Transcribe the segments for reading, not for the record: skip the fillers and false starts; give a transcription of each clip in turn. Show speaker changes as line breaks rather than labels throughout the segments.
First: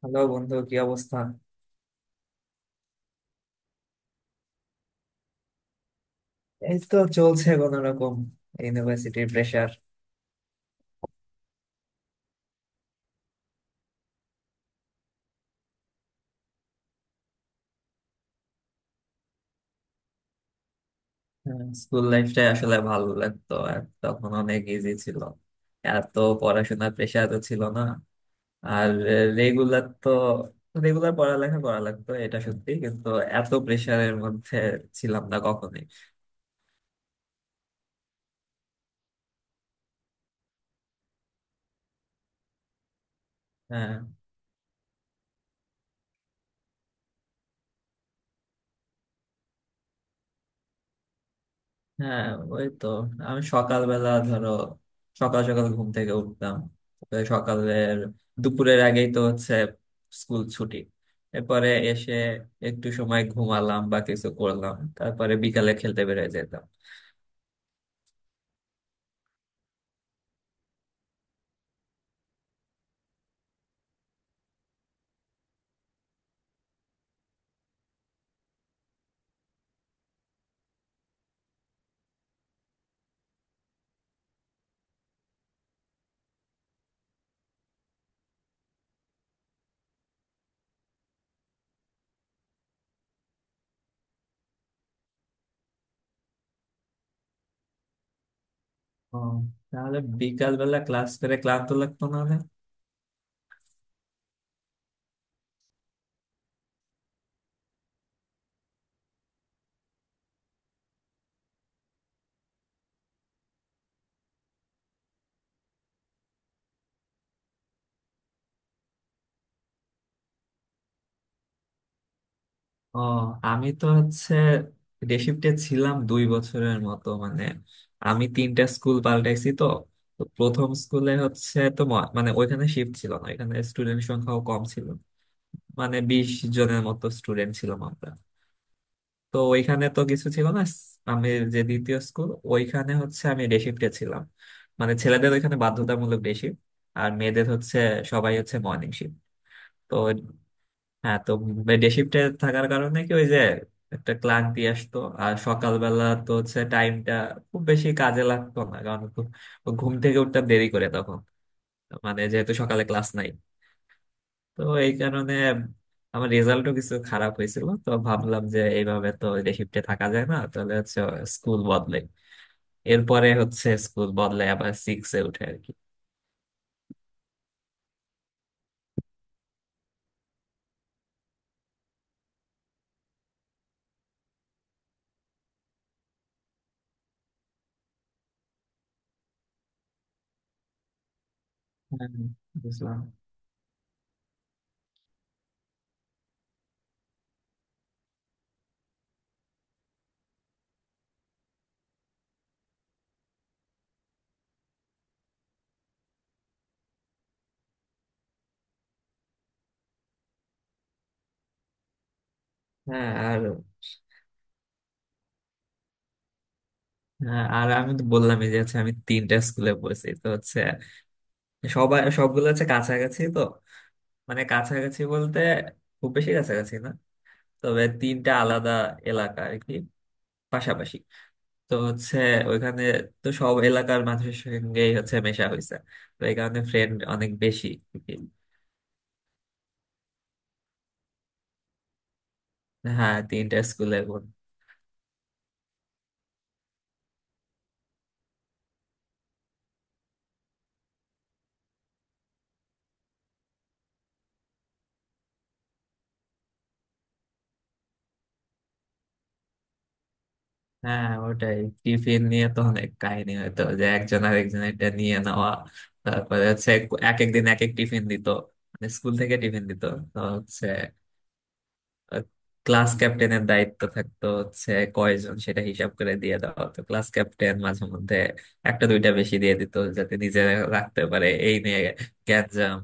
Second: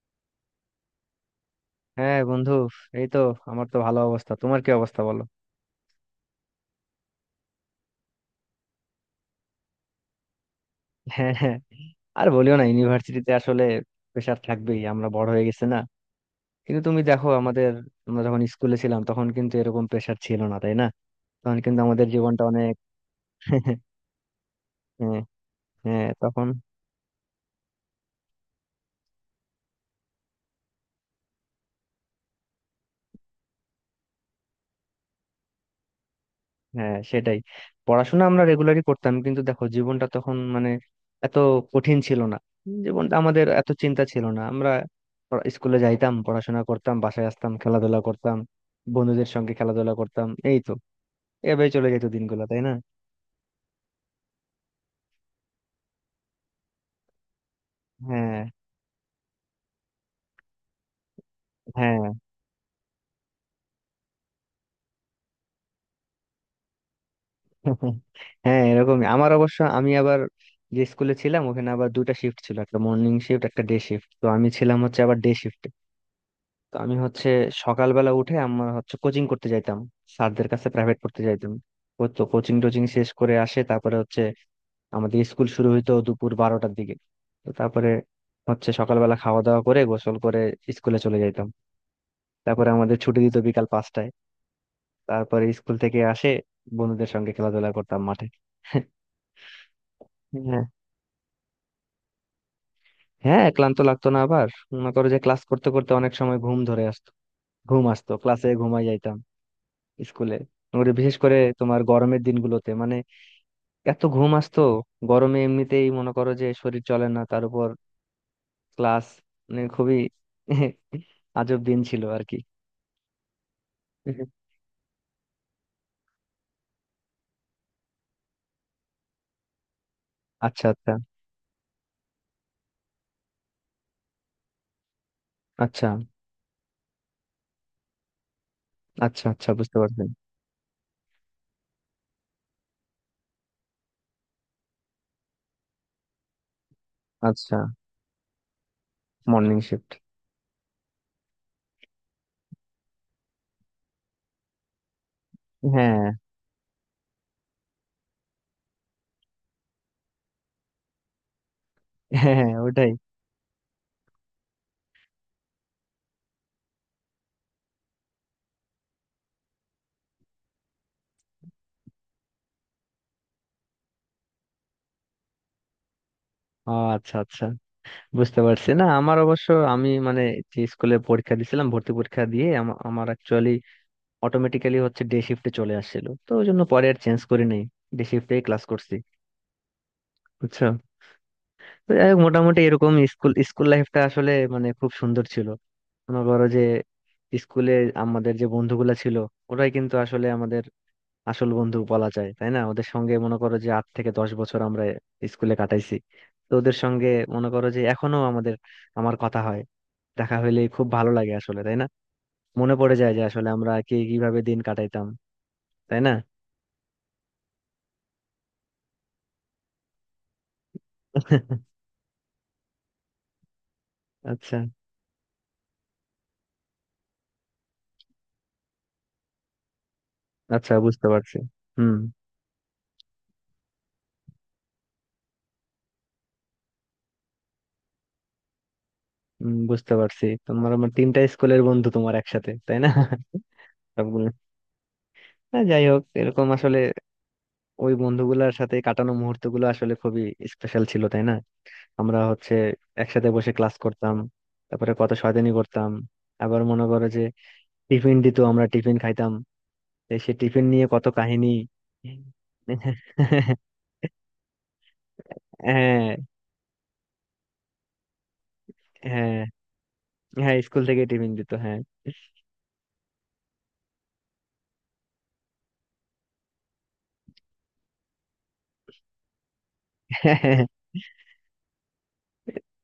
Hello বন্ধু, কি অবস্থা?
হ্যাঁ বন্ধু, এই তো আমার তো ভালো অবস্থা। তোমার কি অবস্থা বলো?
এই তো চলছে কোন রকম। ইউনিভার্সিটির প্রেশার।
হ্যাঁ, হ্যাঁ, আর বলিও না, ইউনিভার্সিটিতে আসলে প্রেশার থাকবেই, আমরা বড় হয়ে গেছে না। কিন্তু তুমি দেখো আমাদের, আমরা যখন স্কুলে ছিলাম তখন কিন্তু এরকম প্রেশার ছিল না, তাই না? তখন কিন্তু
স্কুল
আমাদের জীবনটা
লাইফটাই
অনেক
আসলে ভালো লাগতো, আর তখন অনেক ইজি ছিল।
হ্যাঁ, হ্যাঁ
এত
তখন।
পড়াশোনার প্রেশার তো ছিল না। আর রেগুলার তো রেগুলার পড়ালেখা করা লাগতো, এটা সত্যি, কিন্তু এত প্রেশারের মধ্যে ছিলাম না কখনোই।
হ্যাঁ সেটাই, পড়াশোনা আমরা রেগুলারই করতাম, কিন্তু দেখো জীবনটা তখন মানে এত কঠিন ছিল না। জীবনটা আমাদের, এত
হ্যাঁ,
চিন্তা ছিল না আমরা স্কুলে যাইতাম, পড়াশোনা করতাম, বাসায় আসতাম, খেলাধুলা করতাম, বন্ধুদের সঙ্গে খেলাধুলা করতাম, এই তো এভাবে চলে যেত
হ্যাঁ,
দিনগুলো, তাই
ওই
না?
তো আমি সকালবেলা ধরো সকাল সকাল ঘুম থেকে উঠতাম। তারপরে সকালের
হ্যাঁ,
দুপুরের আগেই তো হচ্ছে স্কুল ছুটি। এরপরে
হ্যাঁ।
এসে একটু সময় ঘুমালাম বা কিছু করলাম, তারপরে বিকালে খেলতে বেরিয়ে যেতাম।
হ্যাঁ এরকমই। আমার অবশ্য, আমি আবার যে স্কুলে ছিলাম ওখানে আবার 2টা শিফট ছিল, একটা মর্নিং শিফট একটা ডে শিফট, তো আমি ছিলাম হচ্ছে আবার ডে শিফট। তো আমি হচ্ছে সকালবেলা উঠে আমরা হচ্ছে কোচিং করতে যাইতাম, স্যারদের কাছে প্রাইভেট পড়তে যাইতাম। ও তো কোচিং টোচিং শেষ করে আসে তারপরে হচ্ছে আমাদের স্কুল শুরু হইতো দুপুর 12টার দিকে। তো তারপরে হচ্ছে সকালবেলা খাওয়া দাওয়া করে, গোসল করে স্কুলে চলে যাইতাম। তারপরে আমাদের ছুটি দিত বিকাল 5টায়। তারপরে স্কুল থেকে আসে বন্ধুদের সঙ্গে খেলাধুলা করতাম মাঠে।
ও, তাহলে
হ্যাঁ,
বিকালবেলা ক্লাস করে ক্লান্ত লাগতো না?
হ্যাঁ ক্লান্ত লাগতো না। আবার মনে করো যে ক্লাস করতে করতে অনেক সময় ঘুম ধরে আসতো, ঘুম আসতো, ক্লাসে ঘুমাই যাইতাম স্কুলে। ওরে, বিশেষ করে তোমার গরমের দিনগুলোতে মানে এত ঘুম আসতো, গরমে এমনিতেই মনে করো যে শরীর চলে না, তার উপর ক্লাস, মানে খুবই আজব দিন ছিল আর কি।
ও, আমি তো হচ্ছে ডে শিফটে ছিলাম 2 বছরের মতো। মানে আমি তিনটা স্কুল পাল্টাইছি তো। তো
আচ্ছা,
প্রথম
আচ্ছা।
স্কুলে হচ্ছে তো মানে ওইখানে শিফট ছিল না, এখানে স্টুডেন্ট সংখ্যাও কম ছিল।
আচ্ছা,
মানে 20 জনের মতো স্টুডেন্ট ছিলাম আমরা।
আচ্ছা।
তো
আচ্ছা, বুঝতে
ওইখানে তো
পারছি।
কিছু ছিল না। আমি যে দ্বিতীয় স্কুল, ওইখানে হচ্ছে আমি ডে শিফটে ছিলাম। মানে ছেলেদের ওইখানে বাধ্যতামূলক ডে শিফট, আর মেয়েদের
আচ্ছা।
হচ্ছে সবাই হচ্ছে মর্নিং শিফট।
Morning shift.
তো হ্যাঁ, তো ডে শিফটে থাকার কারণে কি ওই যে একটা ক্লান্তি আসতো, আর সকালবেলা
হ্যাঁ,
তো হচ্ছে টাইমটা খুব বেশি কাজে লাগতো না, কারণ ঘুম থেকে উঠতাম দেরি করে তখন, মানে
হ্যাঁ। হ্যাঁ,
যেহেতু সকালে
ওটাই।
ক্লাস নাই। তো এই কারণে আমার রেজাল্টও কিছু খারাপ হয়েছিল, তো ভাবলাম যে এইভাবে তো ডে শিফটে থাকা যায় না, তাহলে হচ্ছে স্কুল বদলাই। এরপরে হচ্ছে স্কুল বদলাই আবার সিক্সে উঠে আর কি।
ও আচ্ছা, আচ্ছা বুঝতে পারছি। না, আমার অবশ্য, আমি মানে যে স্কুলে পরীক্ষা দিছিলাম, ভর্তি পরীক্ষা দিয়ে আমার অ্যাকচুয়ালি অটোমেটিক্যালি হচ্ছে ডে শিফটে চলে আসছিল, তো ওই জন্য পরে আর চেঞ্জ করি নাই, ডে শিফটেই ক্লাস করছি, বুঝছো? তো
হ্যাঁ,
যাই হোক, মোটামুটি এরকম
বুঝলাম।
স্কুল স্কুল লাইফটা আসলে মানে খুব সুন্দর ছিল। মনে করো যে স্কুলে আমাদের যে বন্ধুগুলা ছিল, ওরাই কিন্তু আসলে আমাদের আসল বন্ধু বলা যায়, তাই না? ওদের সঙ্গে মনে করো যে 8 থেকে 10 বছর আমরা স্কুলে কাটাইছি। তো ওদের সঙ্গে মনে করো যে এখনো আমাদের, আমার কথা হয়, দেখা হইলে খুব ভালো লাগে আসলে, তাই না? মনে পড়ে
হ্যাঁ
যায় যে
আর
আসলে আমরা কে কিভাবে দিন কাটাইতাম, তাই না?
হ্যাঁ, আর আমি তো বললামই যে হচ্ছে আমি তিনটা স্কুলে পড়েছি তো হচ্ছে সবাই সবগুলো হচ্ছে কাছাকাছি তো। মানে
আচ্ছা,
কাছাকাছি বলতে খুব বেশি কাছাকাছি না, তবে তিনটা আলাদা এলাকা আর কি,
আচ্ছা
পাশাপাশি।
বুঝতে পারছি।
তো
হুম।
হচ্ছে ওইখানে তো সব এলাকার মানুষের সঙ্গেই হচ্ছে মেশা হয়েছে। তো এই কারণে ফ্রেন্ড অনেক বেশি আর কি।
হুম, বুঝতে পারছি, তোমার আমার 3টা স্কুলের বন্ধু তোমার একসাথে, তাই না?
হ্যাঁ, তিনটা স্কুলের বোন।
সবগুলো। না, যাই হোক, এরকম আসলে ওই বন্ধুগুলোর সাথে কাটানো মুহূর্ত গুলো আসলে খুবই স্পেশাল ছিল, তাই না? আমরা হচ্ছে একসাথে বসে ক্লাস করতাম, তারপরে কত শয়তানি করতাম। আবার মনে করো যে টিফিন দিত, আমরা টিফিন খাইতাম, এই সে টিফিন নিয়ে কত
হ্যাঁ,
কাহিনী।
ওটাই, টিফিন নিয়ে তো অনেক কাহিনী হতো, যে একজন আর একজন এটা নিয়ে নেওয়া।
হ্যাঁ।
তারপরে হচ্ছে এক একদিন এক এক টিফিন দিত, মানে স্কুল থেকে
হ্যাঁ,
টিফিন দিত। তো
হ্যাঁ
হচ্ছে
স্কুল থেকে টিফিন দিত, হ্যাঁ।
ক্লাস ক্যাপ্টেনের দায়িত্ব থাকতো হচ্ছে কয়জন সেটা হিসাব করে দিয়ে দেওয়া। হতো ক্লাস ক্যাপ্টেন মাঝে মধ্যে একটা দুইটা বেশি দিয়ে দিত যাতে নিজে রাখতে পারে। এই নিয়ে গ্যাঞ্জাম,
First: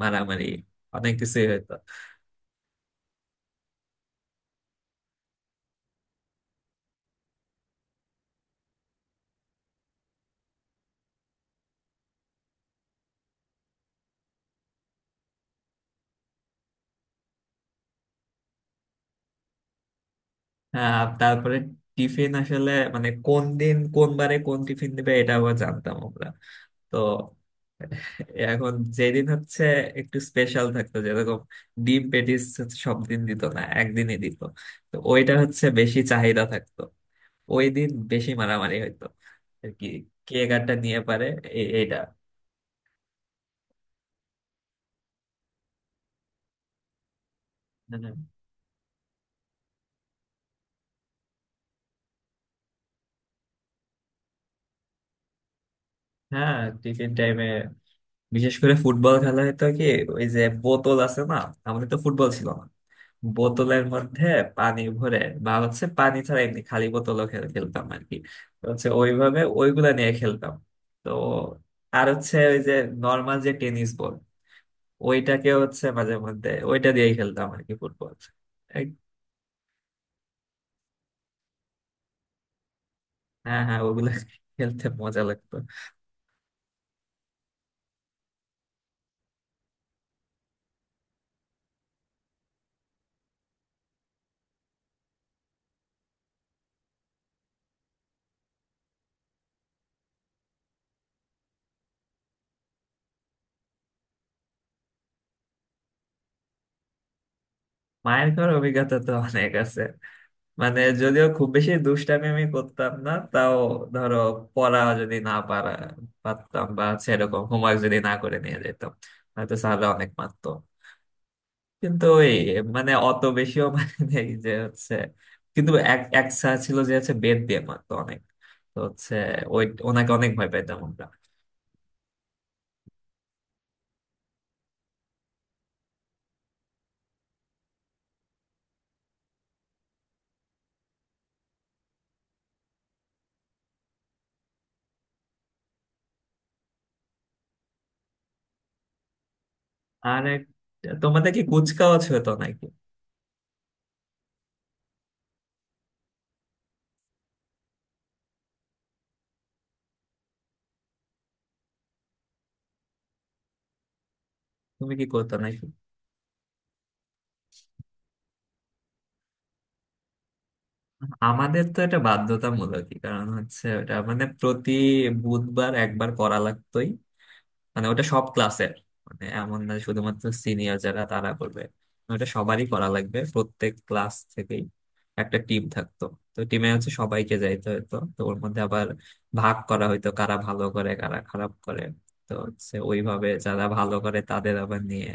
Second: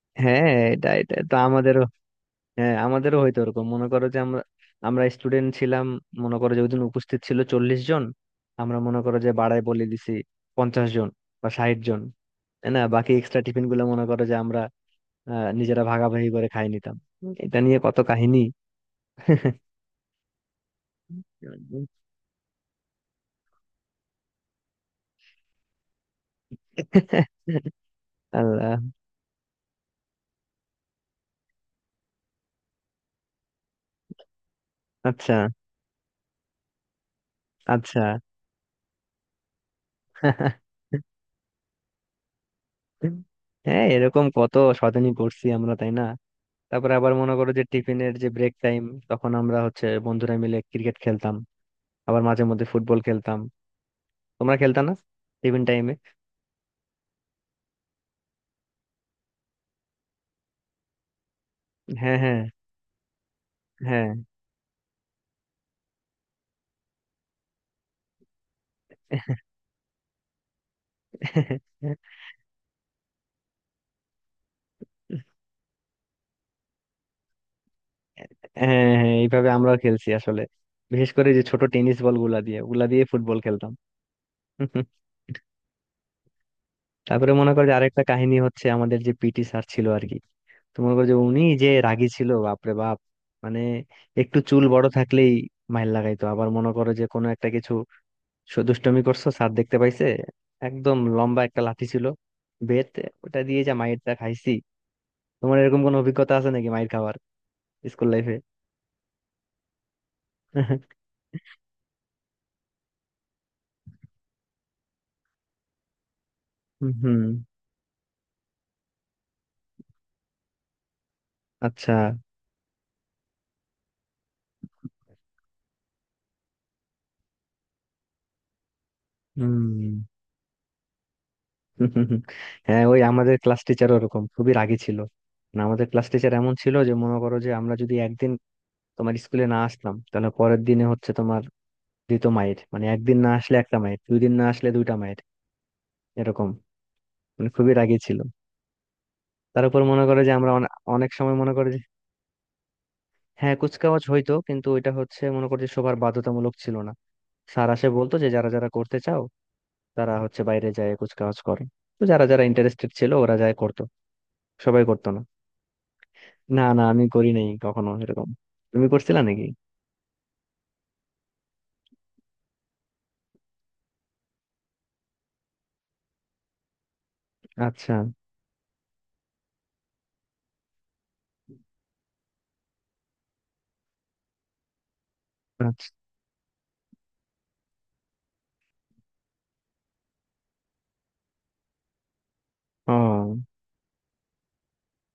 মারামারি,
হ্যাঁ এটা এটা
অনেক
তো
কিছুই হতো।
আমাদের। হ্যাঁ আমাদেরও হয়তো ওরকম, মনে করো যে আমরা আমরা স্টুডেন্ট ছিলাম মনে করো যে ওইদিন উপস্থিত ছিল 40 জন, আমরা মনে করো যে বাড়ায় বলে দিছি 50 জন বা 60 জন, তাই না? বাকি এক্সট্রা টিফিন গুলো মনে করো যে আমরা আহ, নিজেরা ভাগাভাগি করে খাই নিতাম। এটা নিয়ে কত কাহিনী।
আহ, তারপরে টিফিন আসলে মানে কোন দিন কোন বারে কোন টিফিন দিবে এটা আবার জানতাম আমরা। তো এখন
আল্লাহ।
যেদিন হচ্ছে একটু স্পেশাল থাকতো, যেরকম ডিম পেটিস হচ্ছে সব দিন দিত না, একদিনই দিত। তো ওইটা
আচ্ছা,
হচ্ছে বেশি চাহিদা থাকতো, ওই দিন
আচ্ছা।
বেশি মারামারি হইতো আর কি, কে গানটা নিয়ে পারে এইটা।
হ্যাঁ এরকম কত শয়তানি করছি আমরা, তাই না? তারপরে আবার মনে করো যে
মানে,
টিফিনের যে ব্রেক টাইম, তখন আমরা হচ্ছে বন্ধুরা মিলে ক্রিকেট খেলতাম, আবার মাঝে মধ্যে ফুটবল খেলতাম। তোমরা খেলতা না টিফিন টাইমে?
হ্যাঁ টিফিন টাইমে বিশেষ করে ফুটবল খেলা হতো কি ওই যে বোতল আছে না, আমাদের তো
হ্যাঁ,
ফুটবল
হ্যাঁ।
ছিল না, বোতলের
হ্যাঁ,
মধ্যে পানি ভরে বা হচ্ছে পানি ছাড়া এমনি খালি বোতলও খেলতাম আর কি। তো হচ্ছে ওইভাবে ওইগুলা নিয়ে খেলতাম। তো
হ্যাঁ।
আর হচ্ছে ওই যে নর্মাল যে টেনিস বল, ওইটাকে হচ্ছে মাঝে মধ্যে ওইটা দিয়েই খেলতাম আর কি ফুটবল। এই
হ্যাঁ এইভাবে আমরাও খেলছি আসলে, বিশেষ করে যে ছোট টেনিস বল গুলা দিয়ে, ওগুলা দিয়ে ফুটবল
হ্যাঁ,
খেলতাম।
হ্যাঁ ওগুলা খেলতে মজা লাগতো।
তারপরে মনে করো যে আরেকটা কাহিনী হচ্ছে আমাদের যে পিটি স্যার ছিল আর কি, তো মনে করো যে উনি যে রাগী ছিল বাপরে বাপ, মানে একটু চুল বড় থাকলেই মাইর লাগাইতো। আবার মনে করো যে কোনো একটা কিছু দুষ্টুমি করছো, স্যার দেখতে পাইছে, একদম লম্বা একটা লাঠি ছিল, বেত, ওটা দিয়ে যা মাইরটা খাইছি। তোমার এরকম কোনো অভিজ্ঞতা আছে নাকি মাইর খাবার স্কুল
মায়ের
লাইফে?
খাওয়ার অভিজ্ঞতা তো অনেক আছে। মানে যদিও খুব বেশি দুষ্টামি আমি করতাম না, তাও ধরো পড়া যদি না পারা পারতাম বা
হুম।
সেরকম হোমওয়ার্ক যদি না করে নিয়ে যেতাম, হয়তো স্যাররা অনেক মারতো।
আচ্ছা।
কিন্তু ওই মানে অত বেশিও মানে নেই যে হচ্ছে, কিন্তু এক এক স্যার ছিল যে হচ্ছে বেত দিয়ে মারতো অনেক। তো হচ্ছে ওই
হুম।
ওনাকে অনেক ভয় পেতাম আমরা।
হ্যাঁ ওই আমাদের ক্লাস টিচার ওরকম খুবই রাগী ছিল। মানে আমাদের ক্লাস টিচার এমন ছিল যে মনে করো যে আমরা যদি একদিন তোমার স্কুলে না আসলাম, তাহলে পরের দিনে হচ্ছে তোমার দ্বিতীয় মাইর। মানে একদিন না আসলে একটা মাইর, 2 দিন না আসলে 2টা মাইর, এরকম। মানে খুবই রাগী ছিল। তার উপর মনে করে
আর
যে
এক,
আমরা অনেক
তোমাদের
সময়
কি
মনে করে যে,
কুচকাওয়াজ হতো নাকি?
হ্যাঁ কুচকাওয়াজ হইতো কিন্তু ওইটা হচ্ছে মনে করো যে সবার বাধ্যতামূলক ছিল না। স্যার আসে বলতো যে যারা যারা করতে চাও তারা হচ্ছে বাইরে যায় কুচকাওয়াজ করে। তো যারা যারা ইন্টারেস্টেড ছিল ওরা যায় করতো, সবাই
তুমি কি
করতো না।
করতো নাকি?
না না, আমি করি নাই কখনো এরকম। তুমি করছিলা নাকি?
আমাদের তো এটা বাধ্যতামূলকই, কারণ হচ্ছে ওটা মানে প্রতি বুধবার একবার করা লাগতোই। মানে
আচ্ছা,
ওটা সব ক্লাসের, মানে এমন না শুধুমাত্র সিনিয়র যারা তারা করবে, ওটা সবারই করা লাগবে, প্রত্যেক ক্লাস থেকেই একটা টিম
আচ্ছা।
থাকতো। তো টিমে হচ্ছে সবাইকে যাইতে হতো, তো ওর মধ্যে আবার ভাগ করা হইতো কারা ভালো করে, কারা খারাপ করে। তো হচ্ছে
ও।
ওইভাবে যারা ভালো করে তাদের আবার নিয়ে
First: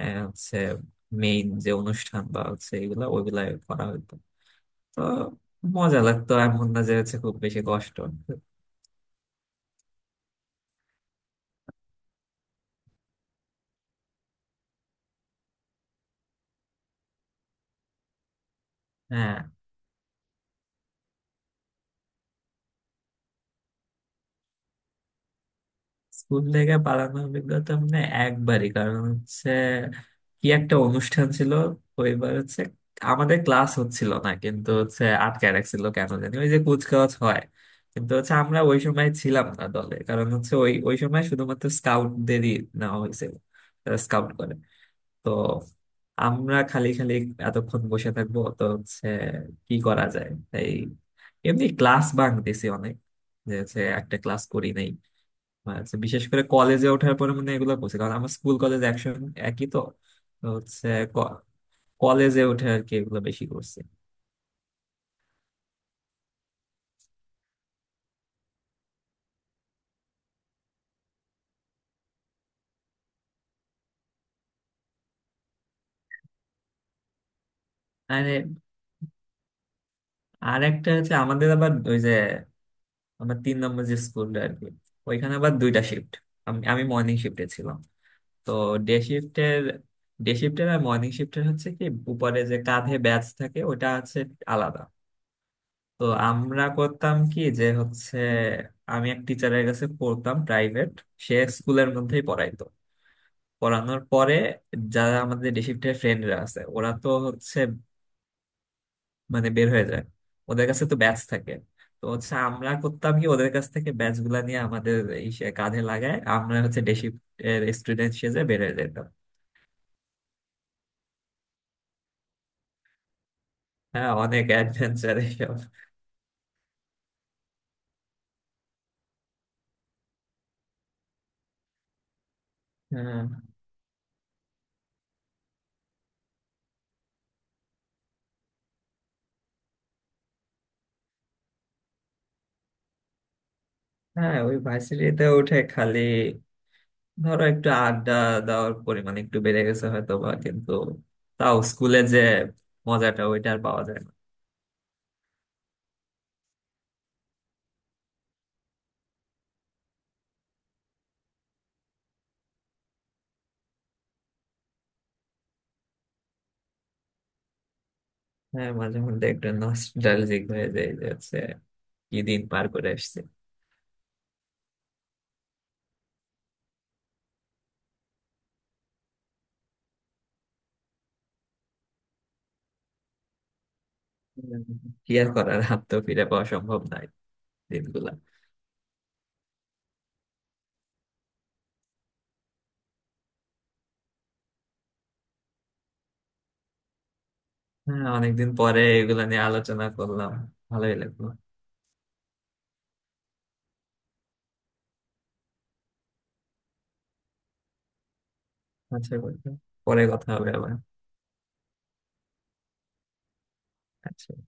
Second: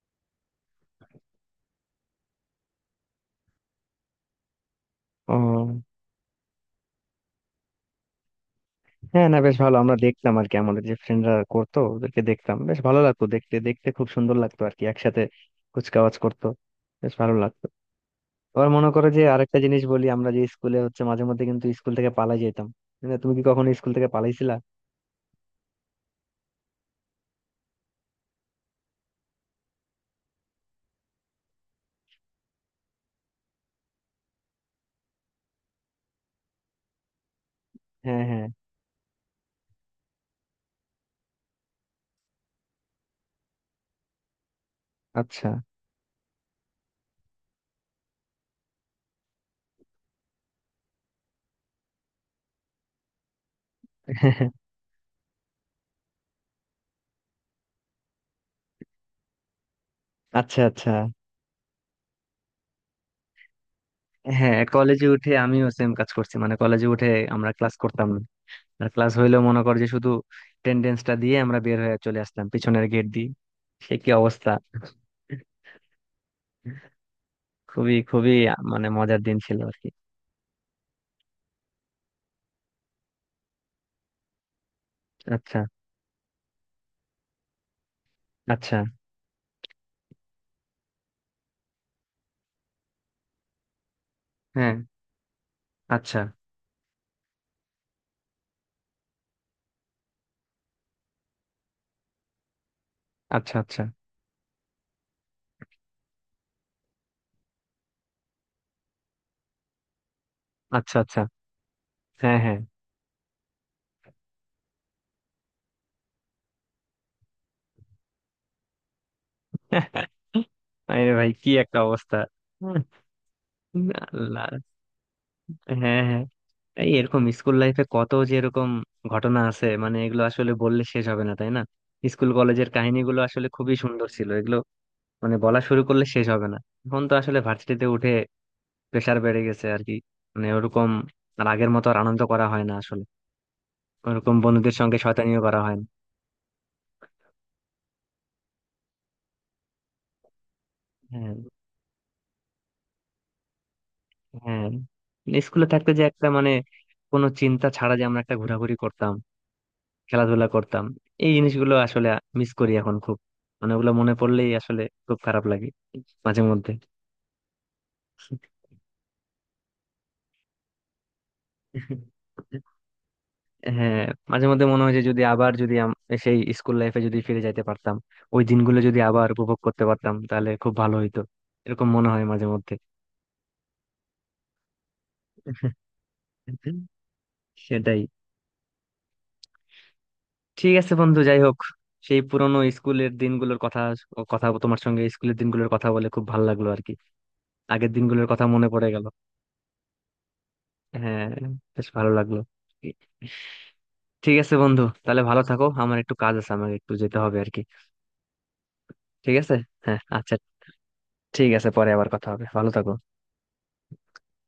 আহ, হচ্ছে মেইন যে অনুষ্ঠান বা হচ্ছে এগুলা ওইগুলা করা হতো। তো
ও।
মজা লাগতো, এমন না যে হচ্ছে খুব বেশি কষ্ট।
হ্যাঁ না বেশ ভালো, আমরা দেখতাম আর কি, আমাদের যে ফ্রেন্ডরা করতো ওদেরকে দেখতাম বেশ ভালো লাগতো, দেখতে দেখতে খুব সুন্দর লাগতো আর কি, একসাথে কুচকাওয়াজ করতো, বেশ ভালো লাগতো। আবার মনে করো যে
হ্যাঁ,
আরেকটা জিনিস বলি, আমরা যে স্কুলে হচ্ছে মাঝে মধ্যে কিন্তু স্কুল থেকে পালাই যেতাম। মানে তুমি কি কখনো স্কুল থেকে পালাইছিলা?
স্কুল থেকে পালানোর অভিজ্ঞতা মানে একবারই, কারণ হচ্ছে কি একটা অনুষ্ঠান ছিল, ওইবার হচ্ছে আমাদের ক্লাস হচ্ছিল না, কিন্তু হচ্ছে আটকে রাখছিল কেন জানি। ওই যে কুচকাওয়াজ হয়, কিন্তু
হ্যাঁ,
হচ্ছে
হ্যাঁ।
আমরা ওই সময় ছিলাম না দলে, কারণ হচ্ছে ওই ওই সময় শুধুমাত্র স্কাউটদেরই নেওয়া হয়েছিল, স্কাউট করে। তো
আচ্ছা।
আমরা খালি খালি এতক্ষণ বসে থাকবো, তো হচ্ছে কি করা যায়, তাই এমনি ক্লাস বাঙ্ক দিছি অনেক, যে হচ্ছে একটা ক্লাস করি নাই। বা হচ্ছে বিশেষ করে কলেজে ওঠার পরে মানে এগুলো করছি, কারণ আমার স্কুল কলেজ একসঙ্গে একই তো। তো
আচ্ছা,
হচ্ছে
আচ্ছা।
ক- কলেজে উঠে আর কি এগুলো বেশি করছি।
হ্যাঁ কলেজে উঠে আমিও সেম কাজ করছি, মানে কলেজে উঠে আমরা ক্লাস করতাম না, আর ক্লাস হইলেও মনে কর যে শুধু টেন্ডেন্সটা দিয়ে আমরা বের হয়ে চলে আসতাম পিছনের গেট দিয়ে। সে কি অবস্থা, খুবই
আর
খুবই মানে মজার দিন ছিল আর কি।
আর একটা হচ্ছে আমাদের আবার ওই যে আমার 3 নম্বর যে স্কুলটা আর কি, ওইখানে আবার
আচ্ছা,
দুইটা শিফট। আমি আমি মর্নিং শিফটে ছিলাম। তো
আচ্ছা।
ডে শিফটের ডে শিফটের আর মর্নিং শিফটের হচ্ছে কি উপরে যে কাঁধে ব্যাচ থাকে ওটা হচ্ছে
হ্যাঁ।
আলাদা। তো
আচ্ছা,
আমরা করতাম কি যে হচ্ছে আমি এক টিচারের কাছে পড়তাম প্রাইভেট, সে স্কুলের মধ্যেই পড়াইতো।
আচ্ছা। আচ্ছা,
পড়ানোর পরে যারা আমাদের ডে শিফটের ফ্রেন্ডরা আছে ওরা তো হচ্ছে মানে বের হয়ে যায়, ওদের কাছে তো
আচ্ছা।
ব্যাচ
আচ্ছা।
থাকে। তো হচ্ছে
হ্যাঁ, হ্যাঁ।
আমরা করতাম কি ওদের কাছ থেকে ব্যাচ গুলা নিয়ে আমাদের এই সে কাঁধে লাগায় আমরা হচ্ছে ডে শিফটের স্টুডেন্ট সেজে বের হয়ে যেতাম।
আরে ভাই কি একটা অবস্থা!
হ্যাঁ, অনেক
আল্লাহ।
অ্যাডভেঞ্চার।
হ্যাঁ, হ্যাঁ। এই এরকম স্কুল লাইফে কত যে এরকম ঘটনা আছে, মানে এগুলো আসলে বললে শেষ হবে না, তাই না? স্কুল কলেজের কাহিনীগুলো
হ্যাঁ
আসলে খুবই সুন্দর ছিল এগুলো, মানে বলা শুরু করলে শেষ হবে না। এখন তো আসলে ভার্সিটিতে উঠে প্রেসার বেড়ে গেছে আর কি, মানে ওরকম আর আগের মতো আর আনন্দ করা হয় না আসলে, ওরকম
হ্যাঁ, ওই
বন্ধুদের সঙ্গে
ভার্সিটিতে
শয়তানিও
উঠে
করা হয় না।
খালি ধরো একটু আড্ডা দেওয়ার পরিমাণ একটু বেড়ে গেছে হয়তো বা, কিন্তু
হ্যাঁ।
তাও স্কুলে যে মজাটা ওইটা আর পাওয়া যায় না।
হ্যাঁ, স্কুলে থাকতে যে একটা মানে কোনো চিন্তা ছাড়া যে আমরা একটা ঘোরাঘুরি করতাম, খেলাধুলা করতাম, এই জিনিসগুলো আসলে মিস করি এখন খুব। মানে ওগুলো মনে পড়লেই আসলে খুব খারাপ লাগে মাঝে মধ্যে।
হ্যাঁ মাঝে মধ্যে একটু নস্টালজিক হয়ে যায় যে হচ্ছে কি দিন পার করে এসেছে।
হ্যাঁ মাঝে মধ্যে মনে হয় যে যদি আবার, যদি সেই স্কুল লাইফে যদি ফিরে যাইতে পারতাম, ওই দিনগুলো যদি আবার উপভোগ করতে পারতাম তাহলে খুব ভালো হইতো, এরকম মনে হয় মাঝে মধ্যে।
কি আর করার, হাত তো ফিরে পাওয়া সম্ভব নাই
সেটাই।
দিনগুলা।
ঠিক আছে বন্ধু, যাই হোক, সেই পুরনো স্কুলের দিনগুলোর কথা, তোমার সঙ্গে স্কুলের দিনগুলোর কথা বলে খুব ভালো লাগলো আর কি, আগের
হ্যাঁ,
দিনগুলোর কথা
অনেকদিন
মনে
পরে
পড়ে গেল।
এগুলা নিয়ে আলোচনা করলাম, ভালোই
হ্যাঁ,
লাগলো।
বেশ ভালো লাগলো। ঠিক আছে বন্ধু, তাহলে ভালো থাকো, আমার একটু কাজ আছে আমাকে একটু যেতে হবে আর কি।
আচ্ছা
ঠিক
বন্ধু,
আছে। হ্যাঁ,
পরে কথা
আচ্ছা।
হবে আবার।
ঠিক আছে, পরে আবার কথা হবে, ভালো থাকো।
আচ্ছা।